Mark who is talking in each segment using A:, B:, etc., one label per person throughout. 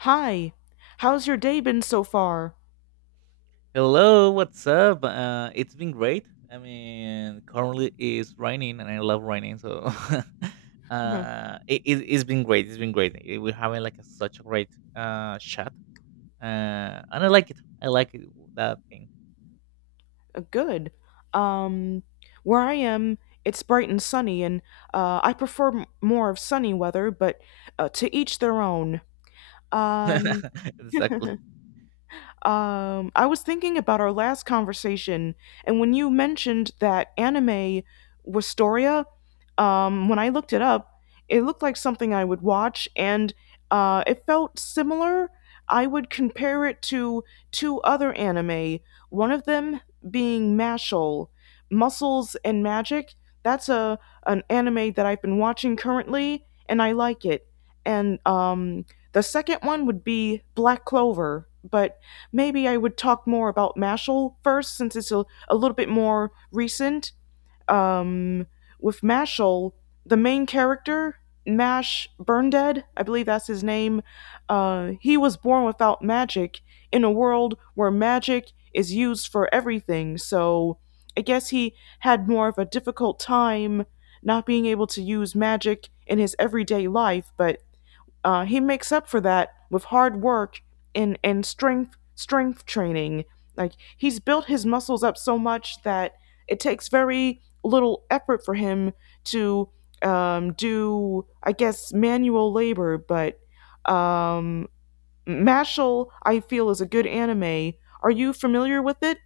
A: Hi, how's your day been so far?
B: Hello, what's up? It's been great. I mean, currently it's raining, and I love raining, so
A: Mhm.
B: it's been great. It's been great. We're having like such a great chat, and I like it. I like it, that thing.
A: Good. Um, where I am, it's bright and sunny, and I prefer more of sunny weather, but to each their own. Um,
B: Exactly.
A: I was thinking about our last conversation, and when you mentioned that anime Wistoria, when I looked it up, it looked like something I would watch, and it felt similar. I would compare it to two other anime, one of them being Mashal, Muscles and Magic. That's a an anime that I've been watching currently, and I like it. And the second one would be Black Clover, but maybe I would talk more about Mashal first since it's a little bit more recent. Um, with Mashal, the main character, Mash Burndead, I believe that's his name, he was born without magic in a world where magic is used for everything. So I guess he had more of a difficult time not being able to use magic in his everyday life, but he makes up for that with hard work and strength training. Like he's built his muscles up so much that it takes very little effort for him to do, I guess, manual labor. But um, Mashal, I feel, is a good anime. Are you familiar with it?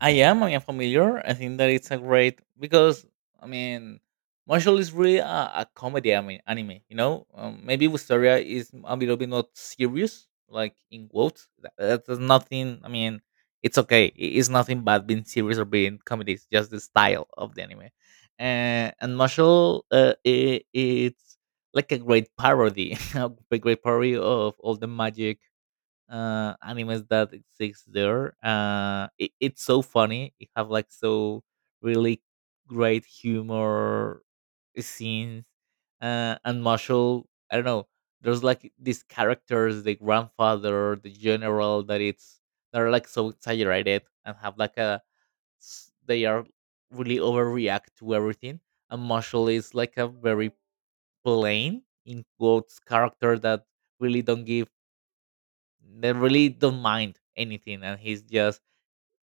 B: I am. I am familiar. I think that it's a great because I mean, Marshall is really a comedy. I mean, anime. You know, maybe Wisteria is a little bit not serious, like in quotes. That's nothing. I mean, it's okay. It's nothing bad being serious or being comedy. It's just the style of the anime. And Marshall, I it's like a great parody, a great parody of all the magic animes that exists there. It's so funny. It have like so really great humor scenes. And Marshall, I don't know, there's like these characters, the grandfather, the general, that it's they're like so exaggerated and have like a they are really overreact to everything. And Marshall is like a very plain in quotes character that really don't give they really don't mind anything, and he's just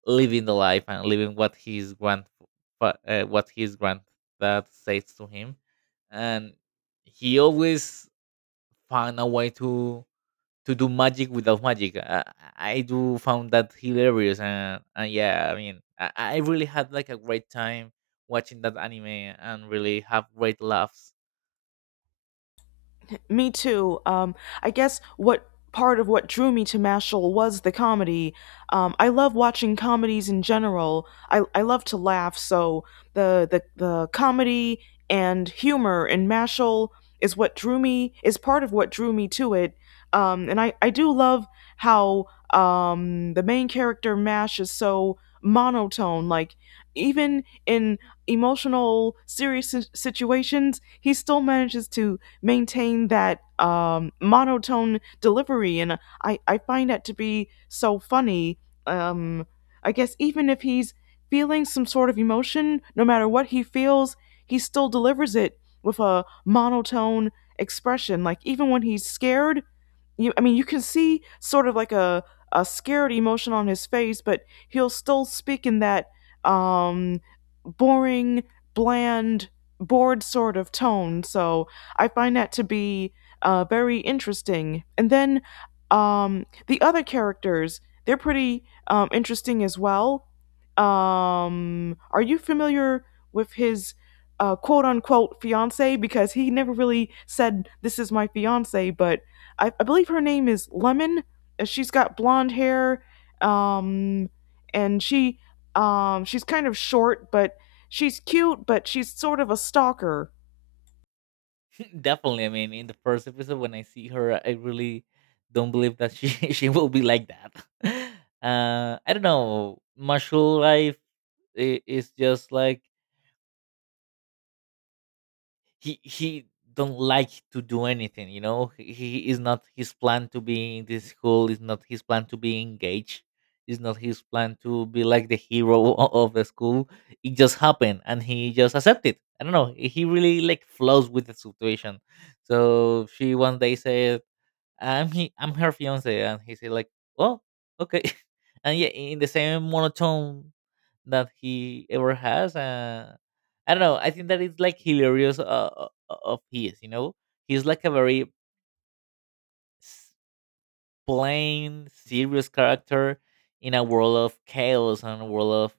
B: living the life and living what his granddad says to him, and he always found a way to do magic without magic. I do found that hilarious, and yeah, I mean, I really had like a great time watching that anime and really have great laughs.
A: Me too. I guess what part of what drew me to Mashal was the comedy. I love watching comedies in general. I love to laugh, so the comedy and humor in Mashal is what drew me is part of what drew me to it. And I do love how the main character Mash is so monotone. Like even in emotional, serious situations, he still manages to maintain that monotone delivery, and I find that to be so funny. Um, I guess even if he's feeling some sort of emotion, no matter what he feels, he still delivers it with a monotone expression. Like even when he's scared, you I mean you can see sort of like a scared emotion on his face, but he'll still speak in that um boring, bland, bored sort of tone, so I find that to be very interesting. And then the other characters, they're pretty interesting as well. Are you familiar with his, quote unquote, fiance? Because he never really said this is my fiance. But I believe her name is Lemon. She's got blonde hair, um, and she's kind of short, but she's cute, but she's sort of a stalker.
B: Definitely. I mean, in the first episode when I see her, I really don't believe that she she will be like that. I don't know. Martial life is just like he don't like to do anything. You know, he is not his plan to be in this school. Is not his plan to be engaged. Is not his plan to be like the hero of the school. It just happened, and he just accepted. I don't know. He really like flows with the situation. So she one day says, I'm I'm her fiance, and he said like, oh, okay, and yeah, in the same monotone that he ever has. I don't know. I think that it's like hilarious, of his. You know, he's like a very s- plain, serious character in a world of chaos and a world of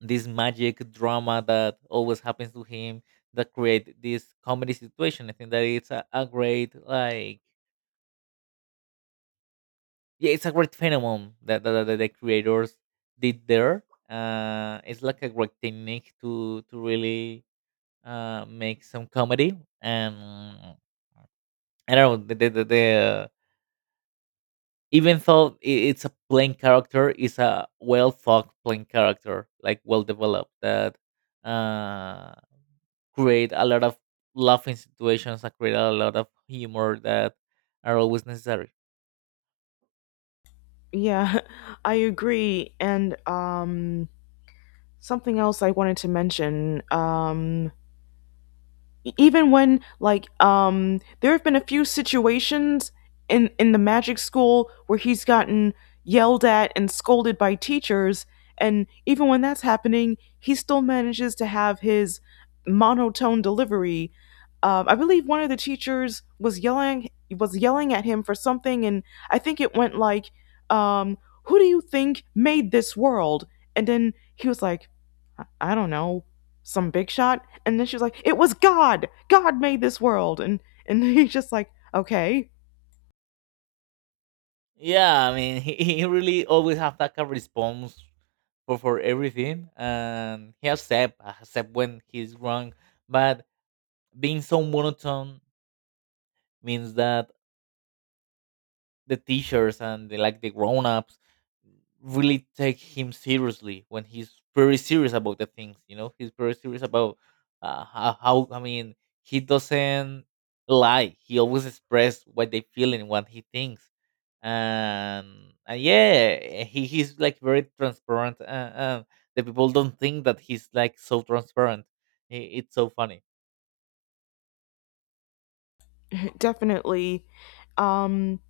B: this magic drama that always happens to him, that create this comedy situation. I think that it's a great like. Yeah, it's a great phenomenon that the creators did there. It's like a great technique to really make some comedy. And I don't know, the even though it's a plain character, it's a well thought plain character, like well developed that uh, create a lot of laughing situations, that create a lot of humor that are always necessary.
A: Yeah, I agree. And something else I wanted to mention. Even when, like, there have been a few situations in the magic school where he's gotten yelled at and scolded by teachers. And even when that's happening, he still manages to have his monotone delivery. I believe one of the teachers was yelling at him for something, and I think it went like, um, who do you think made this world? And then he was like, I don't know, some big shot. And then she was like, "It was God. God made this world." And he's just like, "Okay,
B: Yeah, I mean, he really always have that kind of response for everything, and he accept when he's wrong. But being so monotone means that the teachers and like the grown ups really take him seriously when he's very serious about the things. You know, he's very serious about how I mean, he doesn't lie. He always express what they feel and what he thinks. and and yeah, he's like very transparent, and the people don't think that he's like so transparent. I- It's so funny.
A: definitely." Um,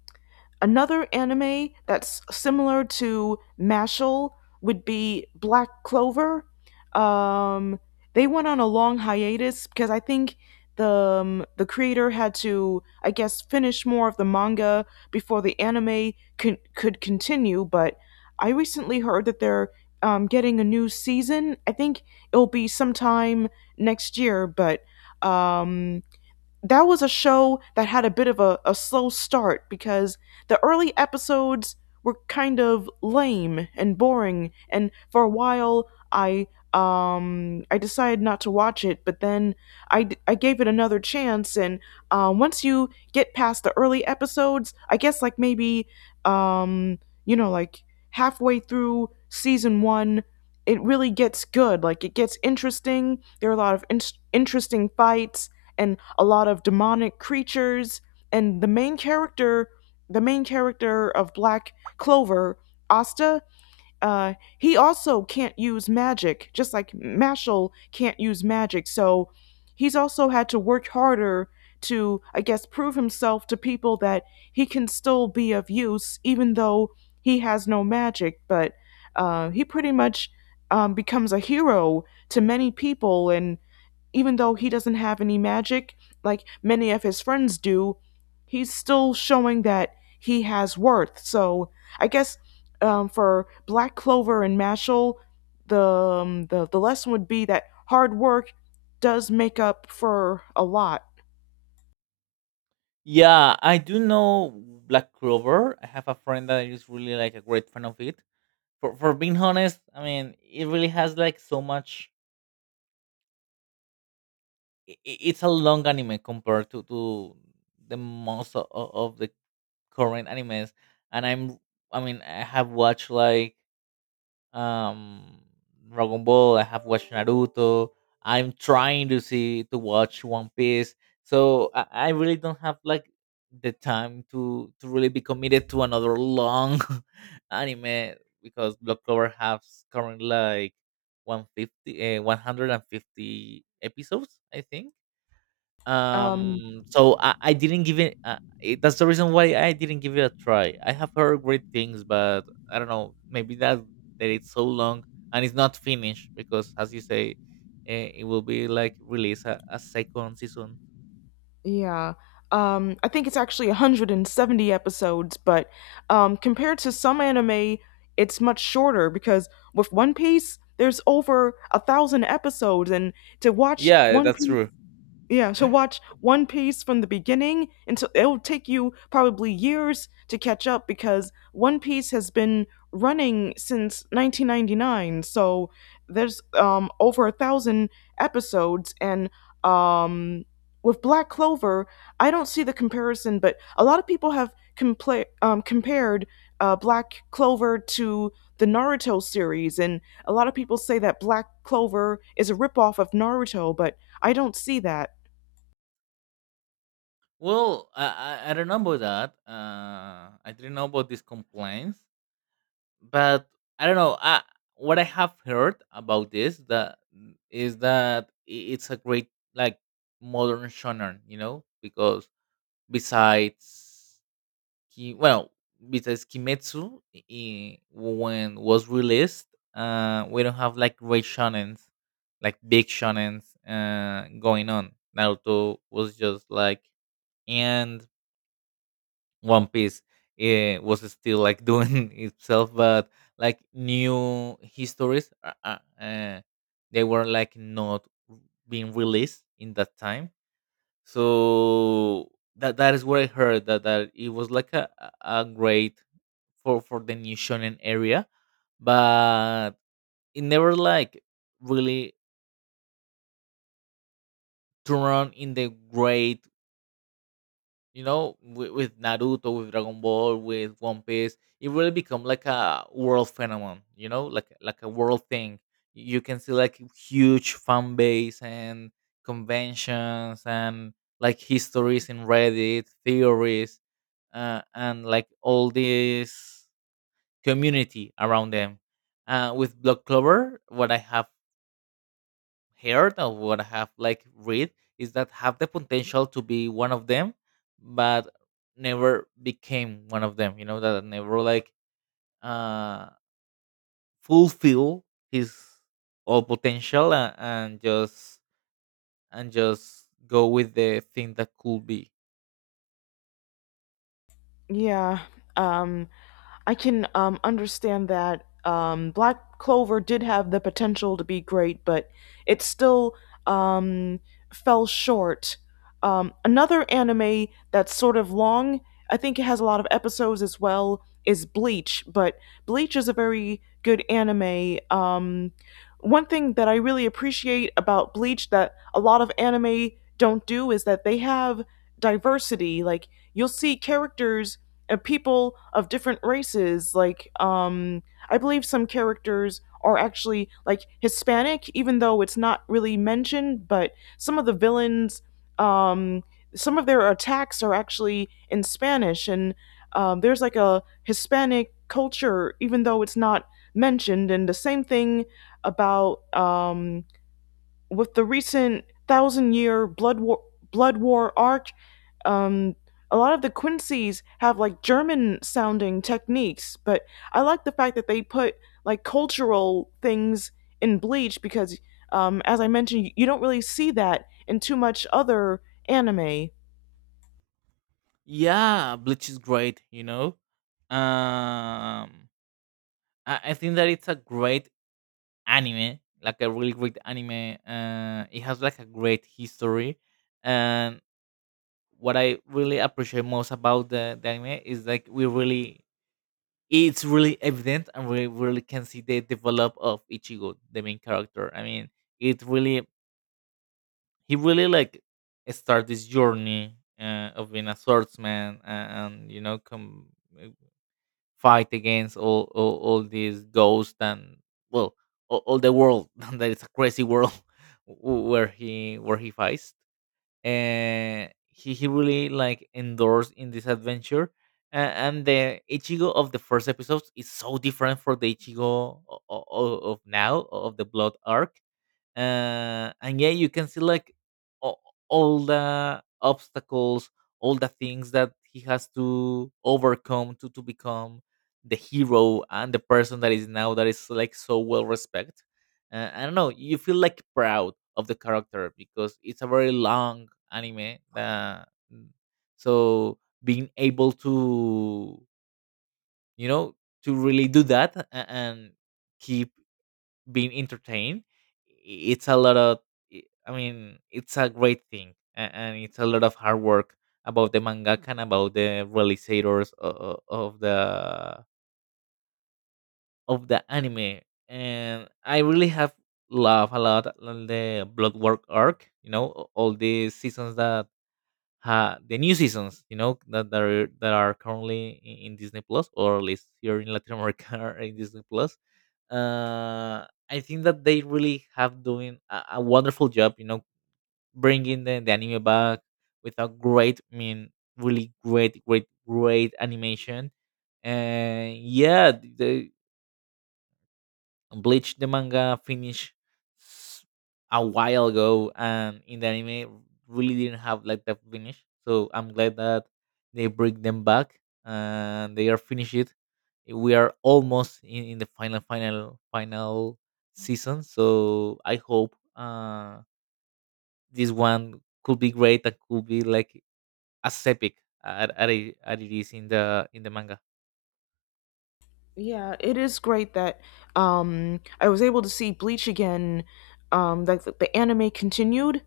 A: Another anime that's similar to Mashal would be Black Clover. Um, they went on a long hiatus because I think the creator had to, I guess, finish more of the manga before the anime could continue. But I recently heard that they're, getting a new season. I think it'll be sometime next year, but um, that was a show that had a bit of a slow start because the early episodes were kind of lame and boring, and for a while I decided not to watch it. But then I gave it another chance. And once you get past the early episodes, I guess, like maybe, um like halfway through season one, it really gets good. Like, it gets interesting. There are a lot of interesting fights and a lot of demonic creatures. And the main character of Black Clover, Asta, he also can't use magic just like Mashal can't use magic. So he's also had to work harder to, I guess, prove himself to people that he can still be of use even though he has no magic. But he pretty much, becomes a hero to many people. And even though he doesn't have any magic like many of his friends do, he's still showing that he has worth. So I guess, for Black Clover and Mashal, the lesson would be that hard work does make up for a lot.
B: Yeah, I do know Black Clover. I have a friend that is really like a great fan of it. For being honest, I mean, it really has like so much. It's a long anime compared to the most of the current animes, and I mean I have watched like um Dragon Ball. I have watched Naruto. I'm trying to see to watch One Piece. So I really don't have like the time to really be committed to another long anime because Block Clover has currently like 150 episodes, I think.
A: Um,
B: So I didn't give it. That's the reason why I didn't give it a try. I have heard great things, but I don't know. Maybe that it's so long and it's not finished because, as you say, it will be like release a second season.
A: Yeah. I think it's actually 170 episodes, but compared to some anime, it's much shorter because with One Piece, there's over 1,000 episodes, and to watch
B: Yeah,
A: One
B: that's
A: Piece
B: true.
A: yeah, so watch One Piece from the beginning, until it'll take you probably years to catch up because One Piece has been running since 1999. So there's, over 1,000 episodes. And um with Black Clover, I don't see the comparison, but a lot of people have compared, Black Clover to the Naruto series, and a lot of people say that Black Clover is a ripoff of Naruto, but I don't see that.
B: Well, I don't know about that. I didn't know about these complaints, but I don't know. What I have heard about is that it's a great like modern shonen, you know, because besides well, besides Kimetsu, when was released, we don't have like great shonens, like big shonens, going on. Naruto was just like, and one Piece was still like doing itself, but like new histories, they were like not being released in that time. So that is where I heard that it was like a great for the new shonen area, but it never like really turned in the great, you know, with Naruto, with Dragon Ball, with One Piece, it really become like a world phenomenon, you know, like a world thing. You can see like huge fan base and conventions and like histories in Reddit, theories, and like all this community around them. With Block Clover, what I have heard or what I have like read is that have the potential to be one of them, but never became one of them. You know that never like uh fulfill his all potential, and just go with the thing that could be.
A: Yeah, um, I can, understand that, Black Clover did have the potential to be great, but it still, um, fell short. Another anime that's sort of long, I think it has a lot of episodes as well, is Bleach, but Bleach is a very good anime. One thing that I really appreciate about Bleach that a lot of anime don't do is that they have diversity. Like, you'll see characters, people of different races, like I believe some characters are actually, like, Hispanic, even though it's not really mentioned. But some of the villains, um some of their attacks are actually in Spanish, and, there's like a Hispanic culture, even though it's not mentioned. And the same thing about, with the recent thousand year blood war arc, um a lot of the Quincy's have like German sounding techniques. But I like the fact that they put like cultural things in Bleach, because, as I mentioned, you don't really see that in too much other anime.
B: Yeah, Bleach is great. You know, um, I think that it's a great anime, like a really great anime. It has like a great history. And. What I really appreciate most about the anime is like we really it's really evident, and we really can see the develop of Ichigo, the main character. I mean, it really he really like start this journey of being a swordsman, and you know come uh, fight against all these ghosts, and well all the world that is a crazy world where he fights. He really like endorsed in this adventure. And the Ichigo of the first episodes is so different from the Ichigo of now of the Blood arc. And yeah, you can see like all, all the obstacles, all the things that he has to overcome to become the hero and the person that is now, that is like so well respected. I don't know, you feel like proud of the character because it's a very long anime that, so being able to, you know, to really do and keep being entertained, it's a lot of i I mean it's a great thing and it's a lot of hard work about the mangaka and about the realizators of the anime. And I really have loved a lot on the blood work arc, you know, all these seasons that ha the new seasons, you know, that are currently in Disney Plus, or at least here in Latin America are in Disney Plus. uh I think that they really have doing a wonderful job, you know, bringing the anime back with a great, I mean, really great great great animation. And yeah, the Bleach, the manga, finished s- a while ago, and in the anime really didn't have like that finish. So I'm glad that they bring them back and they are finished it. We are almost in the final, final, final season. So I hope this one could be great and could be like as epic as it is in the manga.
A: Yeah, it is great that, I was able to see Bleach again. That the anime continued.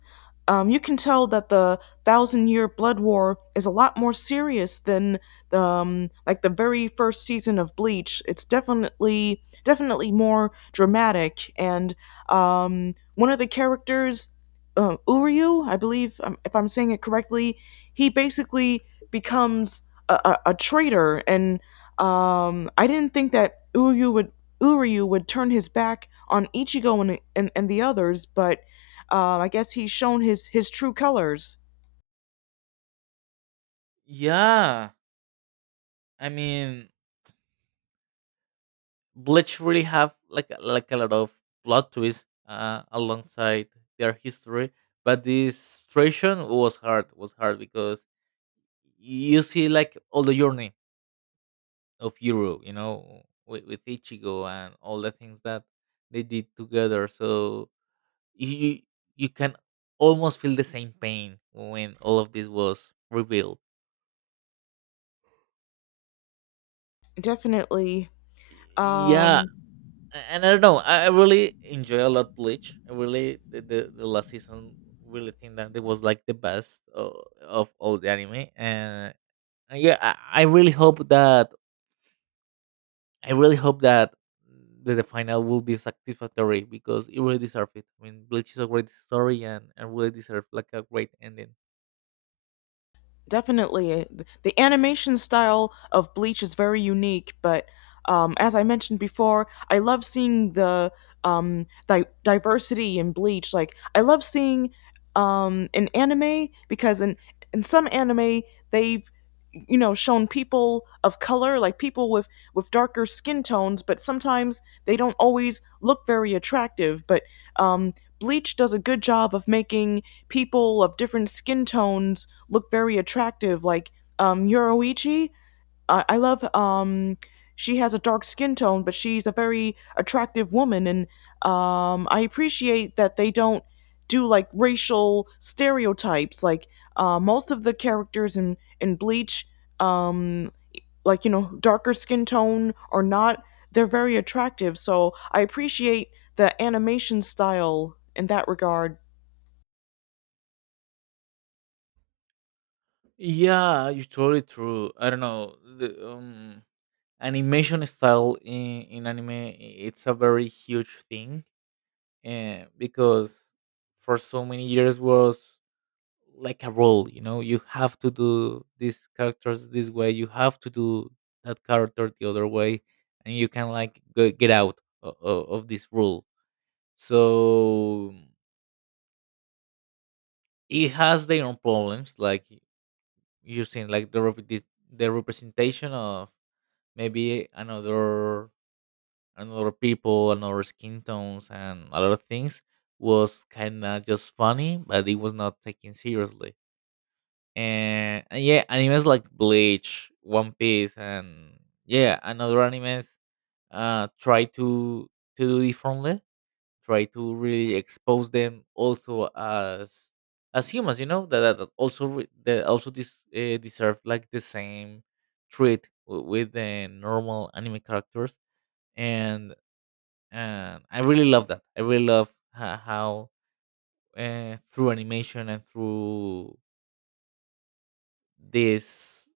A: You can tell that the Thousand Year Blood War is a lot more serious than the like the very first season of Bleach. It's definitely more dramatic, and one of the characters, Uryu, I believe, if I'm saying it correctly, he basically becomes a traitor. And I didn't think that Uryu would turn his back on Ichigo and the others. But I guess he's shown his true colors.
B: Yeah, I mean, Bleach really have like a lot of plot twists alongside their history, but this transition was hard. Was hard because you see like all the journey of Hero, you know, with Ichigo and all the things that they did together. So you you can almost feel the same pain when all of this was revealed.
A: Definitely.
B: Yeah,
A: Um,
B: And I don't know. I really enjoy a lot Bleach. I really the last season really think that it was like the best of all the anime. And yeah, I really hope that the final will be satisfactory because it really deserves it. I mean, Bleach is a great story and really deserve like a great ending.
A: Definitely. The animation style of Bleach is very unique, but as I mentioned before, I love seeing the, diversity in Bleach. Like, I love seeing, in anime, because in some anime, they've shown people of color, like people with darker skin tones, but sometimes they don't always look very attractive. But um Bleach does a good job of making people of different skin tones look very attractive, like, Yoroichi. I love, she has a dark skin tone, but she's a very attractive woman. And I appreciate that they don't do like racial stereotypes. Like, most of the characters in Bleach, um, like, darker skin tone or not, they're very attractive. So I appreciate the animation style in that regard.
B: Yeah, it's totally true. I don't know the animation style in anime. It's a very huge thing. Because for so many years was like a role, you know, you have to do these characters this way, you have to do that character the other way. And you can like go, get out of this rule. So it has their own problems, like using like the representation of maybe another and other people and other skin tones, and a lot of things was kind of just funny, but it was not taken seriously. And yeah, animes like Bleach, One Piece, and yeah, and other animes try to do differently, try to really expose them also as humans, you know, that also that also deserve like the same treat with the normal anime characters. and and I really love that. I really love how through animation and through these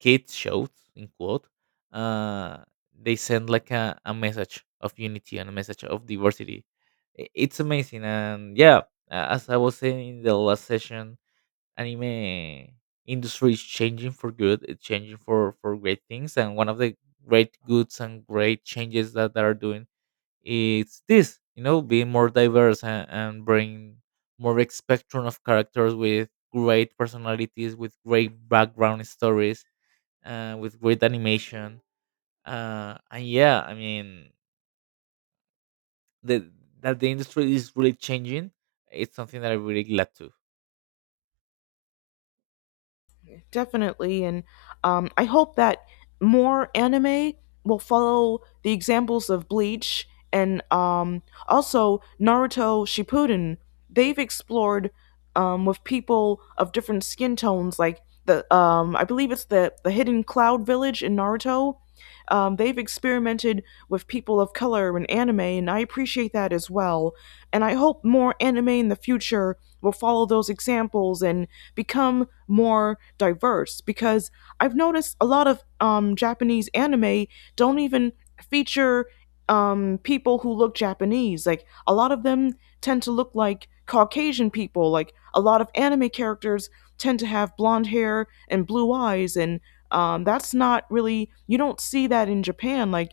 B: kids shows in quote, uh, they send like a message of unity and a message of diversity. It's amazing, and yeah, as I was saying in the last session, anime industry is changing for good. It's changing for great things, and one of the great goods and great changes that they are doing, it's this, you know, be more diverse, and bring more big spectrum of characters, with great personalities, with great background stories, with great animation, and yeah, I mean the, that the industry is really changing. It's something that I'm really glad to.
A: Definitely. And I hope that more anime will follow the examples of Bleach and, also Naruto Shippuden. They've explored, with people of different skin tones, like the, I believe it's the Hidden Cloud Village in Naruto. They've experimented with people of color in anime, and I appreciate that as well. And I hope more anime in the future will follow those examples and become more diverse, because I've noticed a lot of, Japanese anime don't even feature, people who look Japanese. Like, a lot of them tend to look like Caucasian people. Like, a lot of anime characters tend to have blonde hair and blue eyes, and, that's not really, you don't see that in Japan. Like,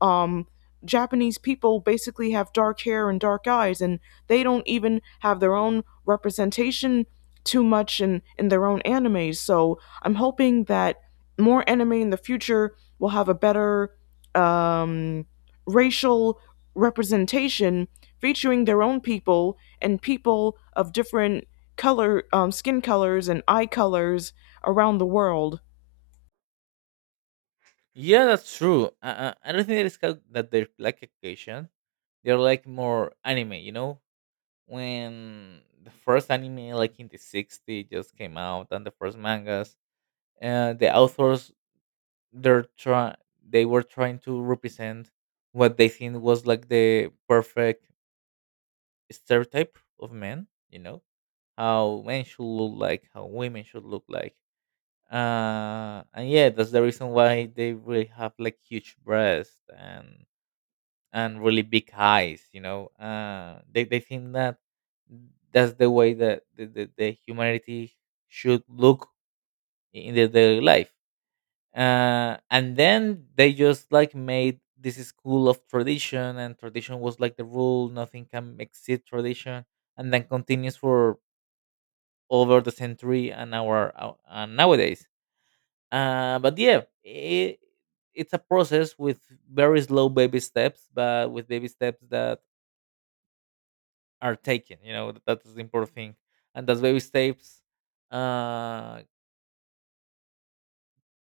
A: um, Japanese people basically have dark hair and dark eyes, and they don't even have their own representation too much in their own anime. So I'm hoping that more anime in the future will have a better, um, racial representation, featuring their own people and people of different color, skin colors and eye colors around the world.
B: Yeah, that's true. I don't think that it's called that they're like occasion, they're like more anime, you know? When the first anime, like in the 60s, just came out, and the first mangas, the authors they're try they were trying to represent what they think was like the perfect stereotype of men, you know, how men should look like, how women should look like. And yeah, that's the reason why they really have like huge breasts and really big eyes, you know. They think that that's the way that the humanity should look in their daily life. And then they just like made this school of tradition, and tradition was like the rule, nothing can exceed tradition. And then continues for over the century and and nowadays. But yeah, it's a process with very slow baby steps, but with baby steps that are taken, you know, that's the important thing. And those baby steps, uh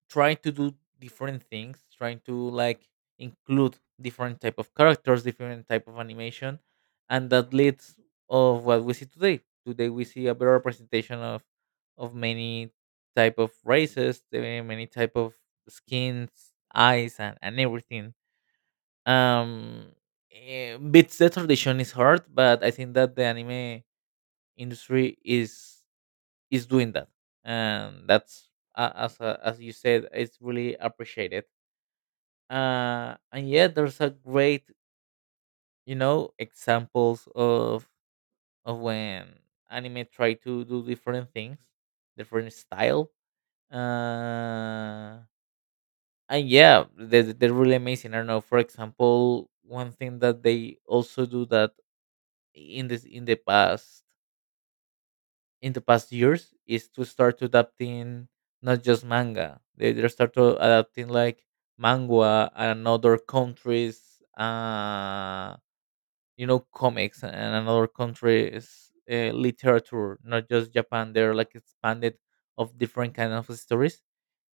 B: trying to do different things, trying to like include different type of characters, different type of animation, and that leads of what we see today. Today we see a better representation of many type of races, the many type of skins, eyes, and everything. um Beats the tradition is hard, but I think that the anime industry is doing that. And that's as you said, it's really appreciated. And yeah, there's a great, you know, examples of when anime try to do different things, different style. uh and yeah, they're really amazing. I don't know, for example, one thing that they also do that in the past, in the past years, is to start adapting not just manga. They start to adapting like manga and another countries, uh, you know, comics and another countries, literature, not just Japan. They're like expanded of different kind of stories,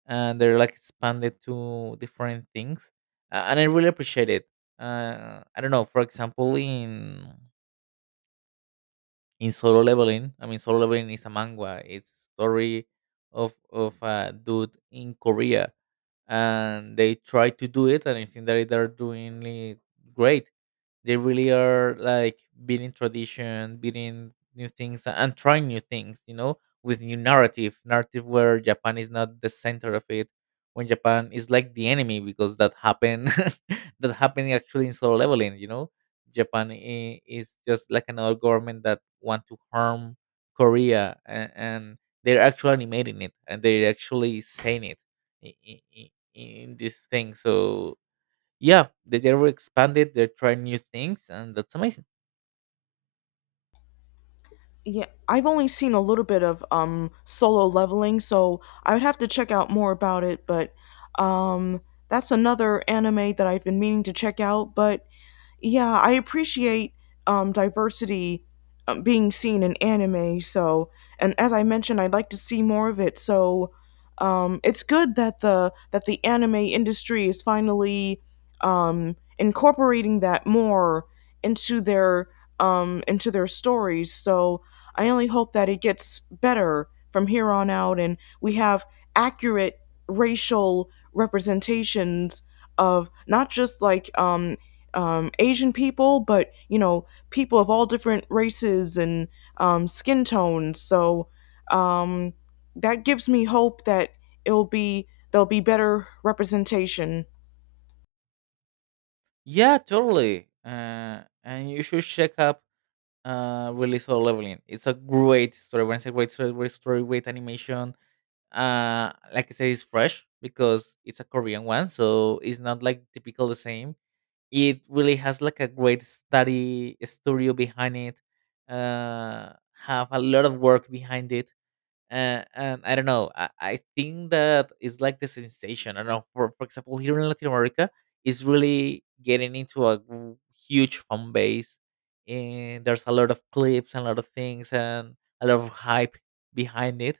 B: and they're like expanded to different things. And I really appreciate it. I don't know. For example, in solo leveling, I mean solo leveling is a manga, it's story of a dude in korea, and they try to do it, and I think that they're doing it great. They really are like beating tradition, beating new things, and trying new things, you know, with new narrative, narrative where japan is not the center of it, when japan is like the enemy, because that happened that happened actually in solo leveling, you know. Japan is just like another government that want to harm korea, and they're actually animating it and they're actually saying it in this thing. So yeah, they were expanded. They're trying new things, and that's amazing.
A: Yeah, I've only seen a little bit of, Solo Leveling, so I would have to check out more about it, but um, that's another anime that I've been meaning to check out. But yeah, I appreciate, diversity, being seen in anime. So, and as I mentioned, I'd like to see more of it. So, it's good that the anime industry is finally, incorporating that more into their, into their stories. So, I only hope that it gets better from here on out, and we have accurate racial representations of not just like, Asian people, but people of all different races and, skin tones. So, um, that gives me hope that it'll be there'll be better representation.
B: Yeah, totally. And you should check up, Release All Leveling. It's a great story. When I say great story, great story, great animation. Like I said, it's fresh because it's a Korean one, so it's not like typical the same. It really has like a great study studio behind it. Uh, have a lot of work behind it. And I don't know. I think that it's like the sensation. I don't know. For example, here in Latin America, is really getting into huge fan base, and there's a lot of clips and a lot of things and a lot of hype behind it.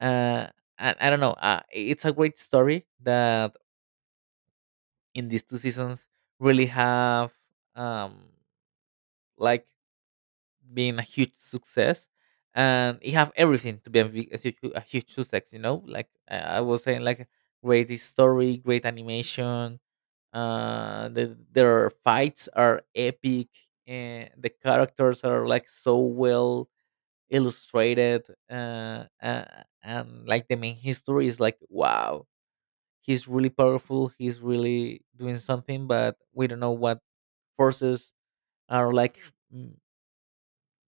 B: Uh, and I don't know. It's a great story that in these two seasons really have, um, like being a huge success. And it have everything to be a huge success, you know, like I was saying, like great story, great animation, the, their fights are epic, and the characters are like so well illustrated. uh, uh and like the main history is like, wow, he's really powerful, he's really doing something, but we don't know what forces are like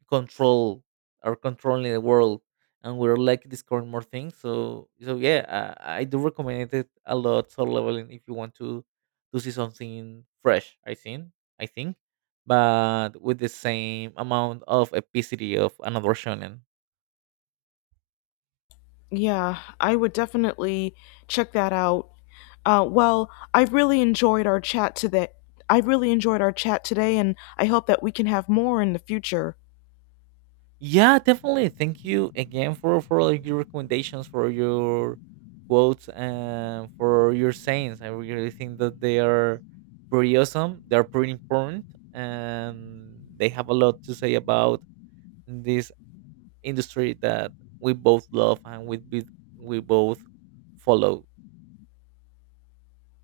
B: control are controlling the world, and we're like discovering more things. So so yeah, I do recommend it a lot, soul leveling, if you want to see something fresh, I think, but with the same amount of epicity of another shonen.
A: Yeah, I would definitely check that out. Well, I really enjoyed our chat today. I really enjoyed our chat today, and I hope that we can have more in the future.
B: Yeah, definitely. Thank you again for all your recommendations, for your quotes, and for your sayings. I really think that they are pretty awesome. They are pretty important, and they have a lot to say about this industry that we both love, and we both follow.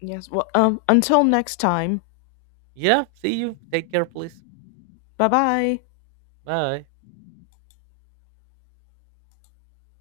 A: Yes. Well, until next time.
B: Yeah. See you. Take care, please.
A: Bye bye.
B: Bye.